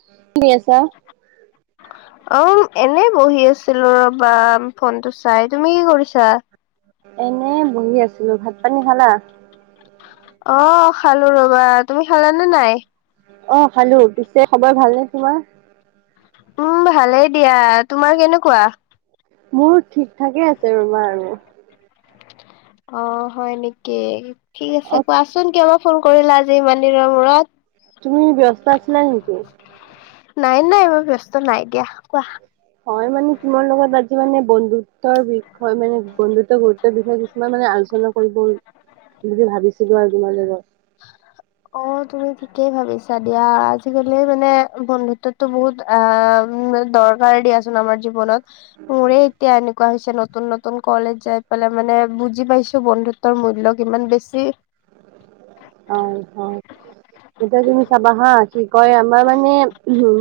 [unintelligible] আছা? অ', এনে বহি আছিলো ৰ'বা ফোনটো চাই, তুমি কি কৰিছা? এনে বহি আছিলো, ভাত-পানী খালা? অ', খালো ৰ'বা, তুমি খালানে নাই? অ', খালো, পিছে খবৰ ভাল নে তোমাৰ? উম, ভালে দিয়া, তোমাৰ কেনেকুৱা? মোৰ ঠিক ঠাকে আছে ৰ'বা আৰু। অ', হয় নেকি, ঠিক আছে অ কোৱাচোন কিয় বা ফোন কৰিলা আজি ইমান দিনৰ মূৰত? তুমি ব্যস্ত আছিলা নেকি? নাই নাই মই ব্যস্ত নাই দিয়া কোৱা? হমই মানে তোমাৰ লগত আজি মানে বন্ধুত্বৰ বিষয় মানে বন্ধুত্ব গুৰুত্বৰ বিষয়ে কিছুমান মানে আলোচনা কৰিব বুলি ভাবিছিলো আৰু তোমাৰ লগত। অ', তুমি ঠিকেই ভাবিছা দিয়া, আজিকালি মানে বন্ধুত্বতো বহুত আ, দৰকাৰ দিয়াচোন আমাৰ জীৱনত। মোৰে এতিয়া এনেকুৱা হৈছে নতুন নতুন কলেজ যাই পেলাই মানে বুজি পাইছো বন্ধুত্ব ৰ মূল্য কিমান বেছি। হয় হয় এতিয়া তুমি চাবা হা কি কয় আমাৰ মানে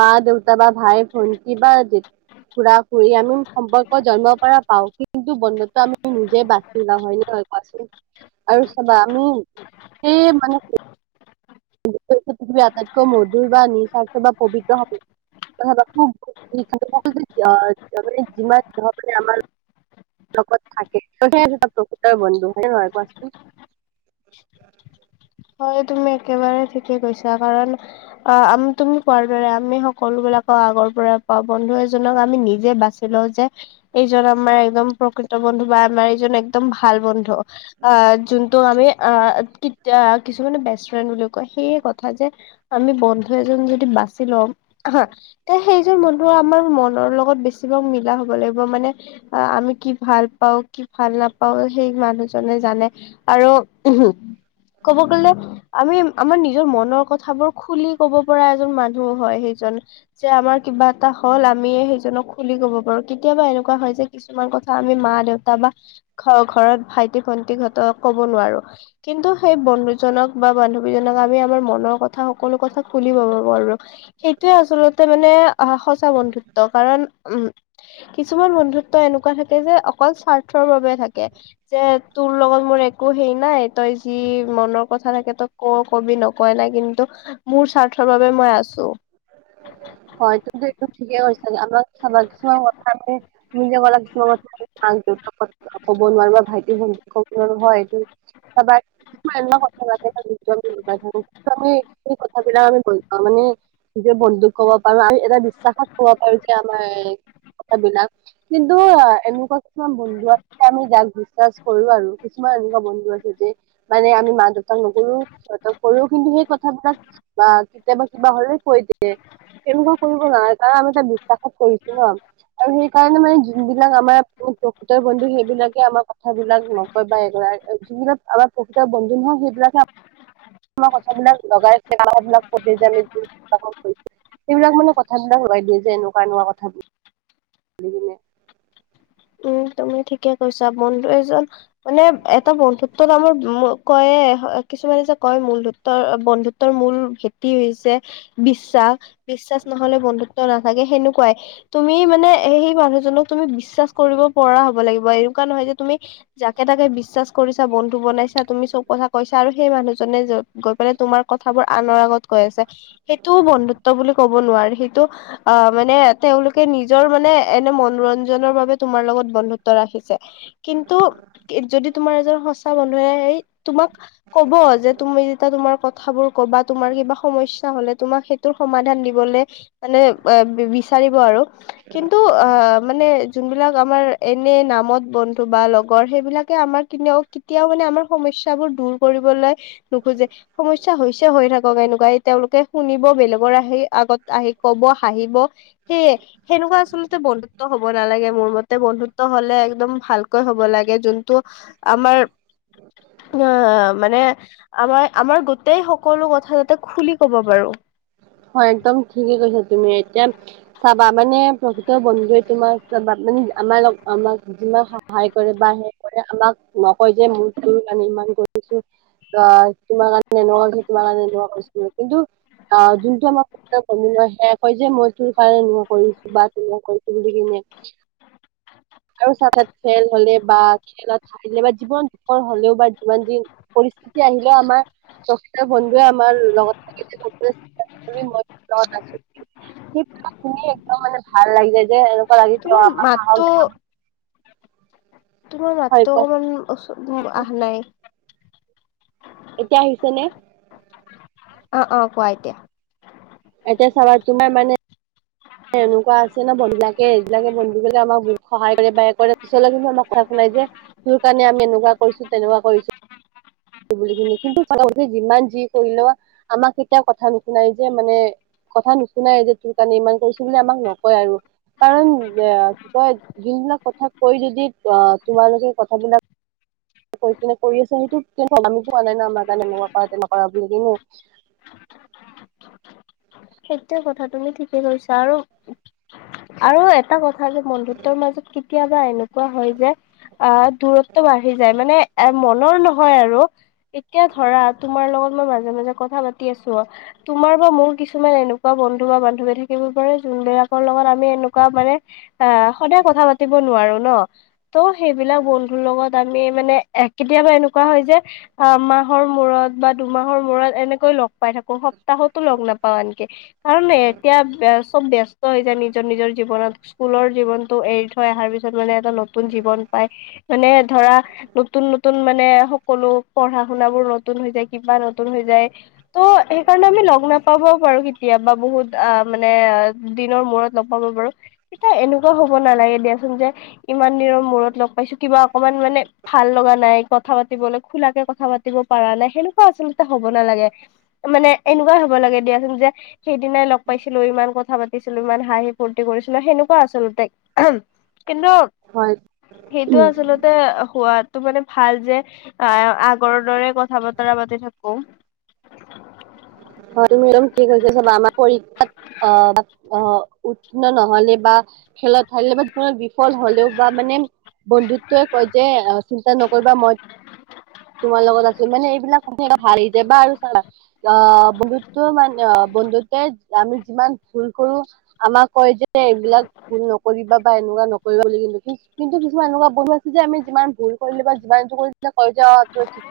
মা দেউতা বা ভাই ভন্তি বা জেত খুৰা খুৰি আমি সম্পৰ্ক জন্মৰ পৰা পাও কিন্তু বন্ধত্ব আমি নিজে বাছি লোও হয় নে নহয় কোৱাচোন আৰু চাবা আমি সেই মানে কি পৃথৱীৰ আটাইতকৈ মধুৰ বা নিঃস্বাৰ্থ বা পবিত্ৰ [unintelligible] [inaudible] লগত থাকে ত সেয়া প্ৰকৃতৰ বন্ধু হয় নহয় কোৱাচোন হয় তুমি একেবাৰে ঠিকে কৈছা কাৰণ অ আমি তুমি কোৱাৰ দৰে আমি সকলো বিলাকক আগৰ পৰা পাওঁ বন্ধু এজনক আমি নিজে বাচ ছি লও যে এইজন আমাৰ একদম প্ৰকৃত বন্ধু বা আমাৰ এইজন একদম ভাল বন্ধু। আ যোনটো আমি আ কিত্তা কিছুমানে বেষ্ট ফ্ৰেণ্ড বুলিও কয় সেইয়ে কথা যে আমি বন্ধু এজন যদি বাচি লম হা তে সেইজন বন্ধ আমাৰ মনৰ লগত বেছিভাগ মিলা হব লাগিব মানে আ আমি ভাল পাওঁ কি ভাল নাপাওঁ সেই মানুহজনে জানে। আৰু উম হম ক'ব গলে আমি আমাৰ নিজৰ মনৰ কথাবোৰ খুলি ক'ব পৰা এজন মানুহ হয় সেইজন। যে আমাৰ কিবা এটা হ'ল আমিয়ে সেইজনক খুলি ক'ব পাৰো কেতিয়াবা এনেকুৱা হয় যে কিছ ছুমান কথা আমি মা দেউতা বা ঘ ঘৰত ভাইটি ভন্টিহতক ক'ব নোৱাৰো কিন্তু সেই বন্ধুজনক বা বান্ধৱী জনক আমি আমাৰ মনৰ কথা সকলো কথা খুলি ক'ব পাৰো। সেইটোয়ে আচলতে মানে আহ সঁচা বন্ধুত্ব কাৰণ উম কিছুমান বন্ধুত্ব এনেকুৱা থাকে যে অকল স্বাৰ্থৰ বাবে থাকে। যে তোৰ লগত মোৰ একো হেই নাই তইছ যি মনৰ কথা থাকে তই ক কবি নকয় নাই কিন্তু মোৰ স্বাৰ্থৰ বাবে মই আছো। হয় তমো এক ঠিকেই কৈছা আমাক চাবা কিছু কথা আম [inaudible] তুমি যে ক'লা কিছুমান কথা মাক দেউতাক কথা ক'ব নোৱাৰো ভাইটি ভণ্টি ক'ব নোৱাৰো হয় সেইটো [unintelligible] হেই কথা গিলাক আমি [unintelligible] মানে নিজৰ বন্দুক কব পাৰো আৰু এটা বিশ্বাসত কব পাৰো যে আমাৰ এ কথাবিলাক কিন্তু অ এনেকুৱা কিছুমান বন্ধু আছে আমি যাক বিশ্বাছ কৰো আৰু কিছুমান এনেকুৱা বন্ধু আছে যে মানে আমি মা দেউতাক নকৰো সিহঁত কৰো কিন্তু সেই কথাবিলাক বা কেতিয়াবা কিবা হ'লে কৈ দিয়ে। এনেকুৱা কৰিব নোৱাৰে কাৰণ আমি তাৰ এতিয়া বিশ্বাসত কৰিছো ন। আৰু সেই কাৰণে মানে যোন বিলাক আমাৰ বন্ধু আমাৰ কথ বিলাক ম [inaudible] বা যিবিলাক আমাৰ প্ৰকৃত বন্ধু নহয় সেইবিলাকে কথাবিলাক লগাই [unintelligible] সেইবিলাক মানে কথ [inaudible] বিলাক লৈ দিয়ে যে এনেকুৱা কেনেকুৱা কথাবিলাক উম, তুমি ঠিকে কৈছা বন্ধু এজন মানে এটা বন্ধুত তাত মোৰ কয়ে কিছুমানে যে কয় মূলূত্বৰ বন্ধুত্বৰ মূল সেইত কি হৈছে বিশ্বাস বিশ্বাছ নহলে বন্ধুত্ব নাথ থাকে সেনেকুৱাই তুমি মানে সেই মানুহজনক তুমি বিশ্বাছ কৰিব কৰা হ'ব লাগিব এনেকুৱা নহয় যে তুমি যাকে তাকে বিশ্বাছ কৰিছা বন্ধু বনাইছা তুমি চব কথা কৈছা আৰু সেই মানুহজনে যত গৈ পেলাই তোমাৰ কথাবোৰ আনৰ আগত কৈ আছে সেইটোও বন্ধুত্ব বুলি কব নোৱাৰি সেইটো অ মানে তেওঁলোকে নিজৰ মানে এনে মনোৰঞ্জনৰ বাবে তোমাৰ লগত বন্ধুত্ব ৰাখিছে। কিন্তু যদি তোমাৰ এজন সঁচা বন্ধুয়ে সেই তোমাক ক'ব যে তুমি যেতিয়া তোমাৰ কথাবোৰ কবা তোমাৰ কিবা সমস্য সমস্যা হ'লে তোমাক সেইটোৰ সমাধান দিবলে মানে বিচাৰিব আৰু। কিন্তু আ মানে যোনবিলাক আমাৰ এনে নামত বন্ধু বা লগৰ সেইবিলাকে আমাৰ ইনেও কেতিয়াও মানে আমাৰ সমস্যাবোৰ দূৰ কৰিবলৈ নোখোজে। স সমস্যা হৈছে হৈ থাকক এনেকুৱা এই তেওঁলোকে শুনিব বেলেগৰ আহি আগত আহি ক'ব, হাঁহিব। সেয়ে সেনেকুৱা আচলতে বন্ধুত্ব হ'ব নালাগে। মোৰ মতে বন্ধুত্ব ত্ব হ'লে একদম ভালকৈ হ'ব লাগে যোনটো আমাৰ তোমাৰ মানে আমাৰ আমাৰ গোটেই সকলো কথা যাতে খুলি ক'ব পাৰো। হয়, একদম ঠিকে কৈছা তুমি। এতিয়া চাবা মানে প্ৰকৃত বন্ধুৱে তোমাক চাবা আমাক যিমান সহায় বা হেৰি কৰে আমাক নকয় যে তোক আমি ইমান কৰি থৈছো। অ, তোমাৰ কাৰণে এনেকোৱা কৰিছিলো, তোমাৰ কাৰণে তেনেকুৱা কৰিছিলো কিন্তু অ যোন যিটো আমাৰ প্ৰকৃত বন্ধু নহয় সেইয়াই কয় যে মই তোৰ কাৰণে এনেকোৱা কৰিছো বা তেনেকুৱা কৰিছো বুলি কেনে আৰু চাবা খেল হ'লে বা খেলত হাৰিলে বা যিমান বিপদ হ'লেও বা যিমান যি পৰিস্থিতি আহিলেও আমাৰ প্ৰকৃত বন্ধুয়ে আমাৰ লগত থাকিব। [unintelligible] এই নামনি অসমৰ মানুহবোৰে অলপ ভালদৰে কথাবোৰ ক'বচোন কিনো বকে একো বুজিয়ে নাপাওঁ, ইমান অদ্ভুত অসমীয়া কেনেকে কয় বাৰু। ইৰিটেত কৰি দিয়ে মানে। অলপ ভালকে কবলে চেষ্টা কৰিব ইটছ ৰিকুৱেষ্ট। সেই শুনি একদম মানে ভাল লাগি যায় তোমাৰ যে এনেকোৱা লাগিছে মাতটো আমাক সাহস দেখাব তোমাৰ হয় মাতটো কোৱা, অকনমান ওচ আহা নাই। এতিয়া আহিছে নে? অ অ কোৱা এতিয়া। এতিয়া চাবা তোমাৰ মানে এনেকুৱা আছে ন বন্ধুিলাকে সেইবিলাকে বন্ধুবিলাকে বহু সহায় কৰে বা কৰে পিছ কিন্তু আমাক শুনাই যে তোৰ কাৰণে আমি এনেকুৱা কৰিছো, তেনেকুৱা কৰিছে। কিন্তু যিমান যি কৰিলেও আমাক এতিয়া কথা নুশুনাই যে মানে কথা নুশুনাইয়ে যে তোৰ কাৰণে ইমান কৰিছো বুলি আমাক নকয় আৰু। কৰণ মই বিভিন্ন কথা কৈ নিদি তোমালোকে কথাবিলাক [unintelligible] সেইটোৱে কথাটো। তুমি ঠিকে কৈছা আৰু আৰু এক এটা কথা যে বন্ধুত্বৰ মাজত কেতিয়াবা এনেকুৱা হয় যে আ দূৰত্ব বাঢ়ি যায় মানে এ মনৰ নহয় আৰু। এতিয়া ধৰা তোমাৰ লগত মই মাজে মাজে কথা পাতি আছো, তোমাৰ বা মোৰ কিছুমান এনেকুৱা এনেকুৱা বন্ধু বা বান্ধৱী থাকিব পাৰে যোনবিলাকৰ লগত আমি এনেকুৱা মানে আ সদায় কথা পাতিব নোৱাৰো ন। ত' সেইবিলাক বন্ধুৰ লগত আমি মানে কেতিয়াবা এনেকুৱা হয় যে এমাহৰ মূৰত বা দুমাহৰ মূৰত এনেকৈ লগ পাই থাকো সপ্তাহতো লগ নাপাওঁ আনকি। কাৰণ এতিয়া চব ব্য ব্যস্ত হৈ যায় নিজৰ নিজৰ জীৱনত স্কুলৰ জীৱনটো এৰি থৈ অহাৰ পিছত মানে এটা নতুন জীৱন পায়। মানে ধৰা নতুন নতুন মানে সকলো পঢ়া-শুনাবোৰ নতুন হৈ যায় কিবা নতুন হৈ যায় ত' সেইকাৰণে আমি লগ নাপাবও পাৰো কিন্তু কেতিয়াবা বহুত, আ, মানে দিনৰ মূৰত লগ পাব বাৰু? এতিা এনেকুৱা হব নালাগে দিয়াচোন যে ইমান দিনৰ মূৰত লগ পাইছোঁ কিবা অকমান মানে ভাল লগা নাই, কথা পাতিবলৈ খোলাকে কথা পাতিব পৰাা নাই সেনেকুৱা আচলতে হ'ব নালাগে। মানে এনেকুৱা হব লাগে দিয়াচোন যে সেইদিনাই লগ পাইছিলোঁ, ইমান কথা পাতিছিলোঁ, ইমান হাঁহি ফূুৰ্তি কৰিছিলোঁ, সেনেকুৱা আছিলোঁ তাইক কিন্তু, হয় সেইটো হোৱাতো মানে ভাল যে এ আগৰ দৰে কথা বতৰা পাতি থাকো। [unintelligible] পৰীক্ষাত অ', অ', উত্তীৰ্ণ নহলে বা খেলা [unintelligible] বিফল হলেও বা মানে বন্ধুত্বয়ে কয় যে চিন্তা নকৰিবা মই তোমাৰ লগত আছোঁ। মানে এইবিলাক হাৰি যায় বা আৰু চাৰা [inaudible] অ, বন্ধুত্ব মানে অ, বন্ধুতে আমি যিমান ভুল কৰো আমাক কয় যে এইবিলাক ভুল নকৰিবা বা এনেকুৱা নকৰিবা বুলি কিন্তু কি কিন্তু কিছুমান এনেকুৱা বন্ধু আছে যে আমি যিমান ভুল কৰিলো বা যিমান যটো কৰি কৈ য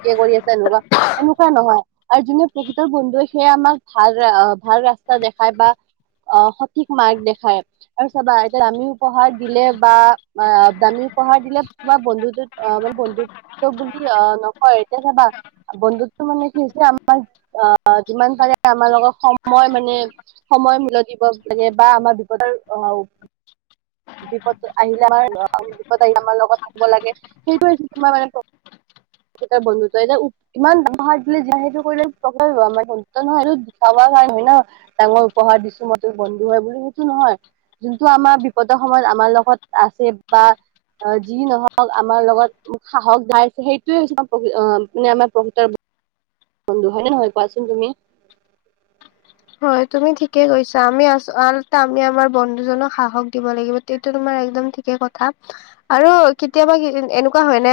কি কৰি আছা এনেকুৱা, যেনেকুৱা নহয়। আৰু যোনে প্ৰকৃত বন্ধুৱে সেয়ে আমাক ভাল, ভাল ৰাস্তা দেখায় বা অ', সঠিক মাৰ্ক দেখায়। আৰু চাবা এতিয়া দামী উপহাৰ দিলে বা এ দামী উপহাৰ দিলে তোমাৰ বন্ধুত্ব অ, মানে বন্ধুত্ব বুলি নহয়। এতিয়া চাবা বন্ধুতটো মানে কি হৈছে আমাৰ অ, যিমান পাৰে আমাৰ লগত সময় মানে সময় মূল্য দিব লাগে বা আমাৰ বিপদৰ অ, বিপদ আহিলে আমাৰ অ, বিপদ আহিলে আমাৰ লগত থাকিব লাগে। সেইটো তোমাৰ মানে [unintelligible] বন্ধুত্ব। এতিয়া ইমান [unintelligible] দিলে য [unintelligible] ডাঙৰ উপহাৰ দিছো মই তোৰ বন্ধু হয় বুলি সেইটো নহয়। যোনটো আমাৰ বিপদৰ সময়ত আমাৰ লগত আছে, বা অ', যি নহওঁক আমাৰ লগত মোক সাহস যাইছে সেইটোয়ে হৈছে অ, প [unintelligible] মানে আমাৰ প্ৰকৃতৰ বন্ধু হয় নে নহয় কোৱাচোন তুমি? হয়', তুমি ঠিকে কৈছা আমি আছ আচলতে আমি আমাৰ বন্ধুজনক সাহস দিব লাগিব। এইটো তোমাৰ একদম ঠিকেই কথা, আৰু কেতিয়াবা এনেকুৱা হয় ন?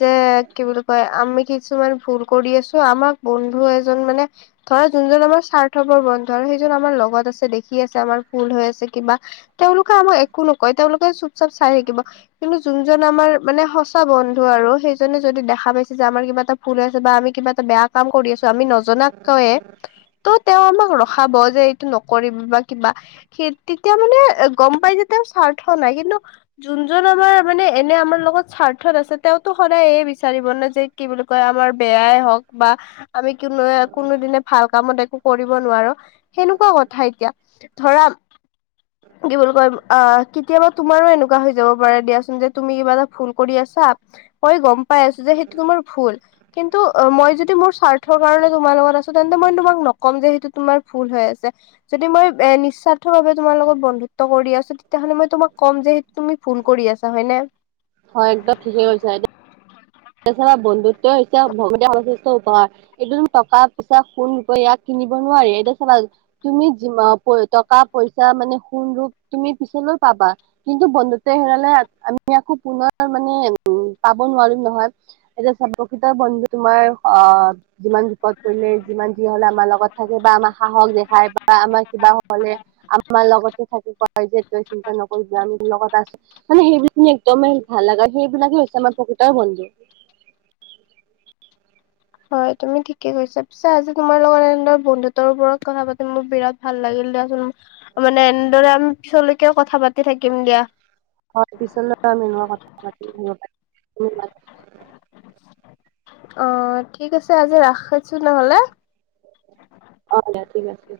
যে কি বুলি কয় আমি কিছুমান ভুল কৰি আছোঁ আমাক বন্ধু এজন মানে ধৰা যোনজন আমাৰা স্বাৰ্থ বন্ধ আৰু সেইজন আমাৰ লগত আছে দেখি আছে আমাৰ ভূল হৈ আছে কিবা তেওঁলোকে আমাক একো নকয়, তেওঁলোকে চুপ- চাপ চাই থাকিব কিন্তু যোনজন আমাৰ মানে সঁচা বন্ধু আৰু সেইজনে যদি দেখা পাইছে যে আমাৰ কিবা এটা ভূল হৈ আছে বা আমি কিবা এটা বেয়া কাম কৰি আছোঁ, আমি নজনা কৈয়ে [inaudible] তেওঁ আমাক ৰখাব যে এইটো নকৰিবি বা কিবা সেই তেতিয়া মানে গম পাই যে তেওঁৰ স্বাৰ্থ নাই কিন্তু যোনজন আমাৰ মানে এনে আমাৰ লগত স্বাৰ্থত আছে, তেওঁতো সদায় এইয়ে বিচাৰিব নে যে কি বুলি কয় আমাৰ বেয়াই হওঁক বা আমি কোনো কোনোদিনে ভাল কামত একো কৰিব নোৱাৰোঁ, সেনেকুৱা কথা এতিয়া, ধৰা [inaudible] কি বুলি কয়। অ, কেতিয়াবা তোমাৰো এনেকুৱা হৈ যাব পাৰে দিয়াচোন, যে তুমি কিবা এটা ভুল কৰি আছা মই গম পাই আছোঁ যে সেইটো তোমাৰ ভুল। কিন্তু অ' মই যদি মোৰ স্বাৰ্থৰ কাৰণ তোমাৰ লগত আছোঁ তেন্তে মই তোমাক ন- কম যে সেইটো তোমাৰ ভুল হৈ আছে। যদি মই এ নিস্বাৰ্থ ভাৱে তোমাৰ লগত বন্ধুত্ব কৰি আছোঁ তেতিয়াহ'লে মই তোমাক ক'ম যে- তুমি ভূল কৰি আছা হয় নে। হয়', একদম ঠিকেই কৈছা এতিয়া- এই চাবা বন্ধুত্ব এতিয়া হৈছে ভকতীয়া সংস্কৃতিৰ উপহাৰ। একদম টকা-পইচা, সোণ, ৰূপে ইয়াক কিনিব নোৱাৰি, এতিয়া চাবা- তুমি যিমান টকা-পইচা মানে সোণ, ৰূপ তুমি পিছলৈ পাবা। কিন্তু বন্ধুত হেৰালে আমি আকৌ পুনৰ মানে উম' পাব নোৱাৰিম নহয়। এতিয়া চব প্ৰকৃত বন্ধু তোমাৰ অ'- যিমান সুখত পৰিলে যিমান যি হ'লেও আমাৰ লগত থাকে বা আমাৰ সাহস দেখাই - বা আমাৰ কিবা হ'লে আমাৰ লগতে থাকি কয় যে তই চিন্তা নকৰিবি আমি লগত আছোঁ। মানে সেইবোৰ খিনি একদমেই ভাল লগা সেইবিলাকে হৈছে আমাৰ প্ৰকৃত বন্ধু। হয়', তুমি ঠিকে কৈছা। পিছে আজি তোমাৰ লগত এনেদৰে বন্ধুতৰ ওপৰত কথা পাতি মোৰ বিৰাট- ভাল লাগিল দিয়াচোন, মানে এনেদৰে আমি পিছলৈকে কথা পাতি থাকিম দিয়া। হয়', পিছলৈ আমি এনেকুৱা কথা-চথা পাতি থাকিব পাৰিম বহুত ভাল লাগিব। অঁ', ঠিক আছে আজি ৰাখিছোঁ নহ'লে। অঁ', দিয়া ঠিক আছে।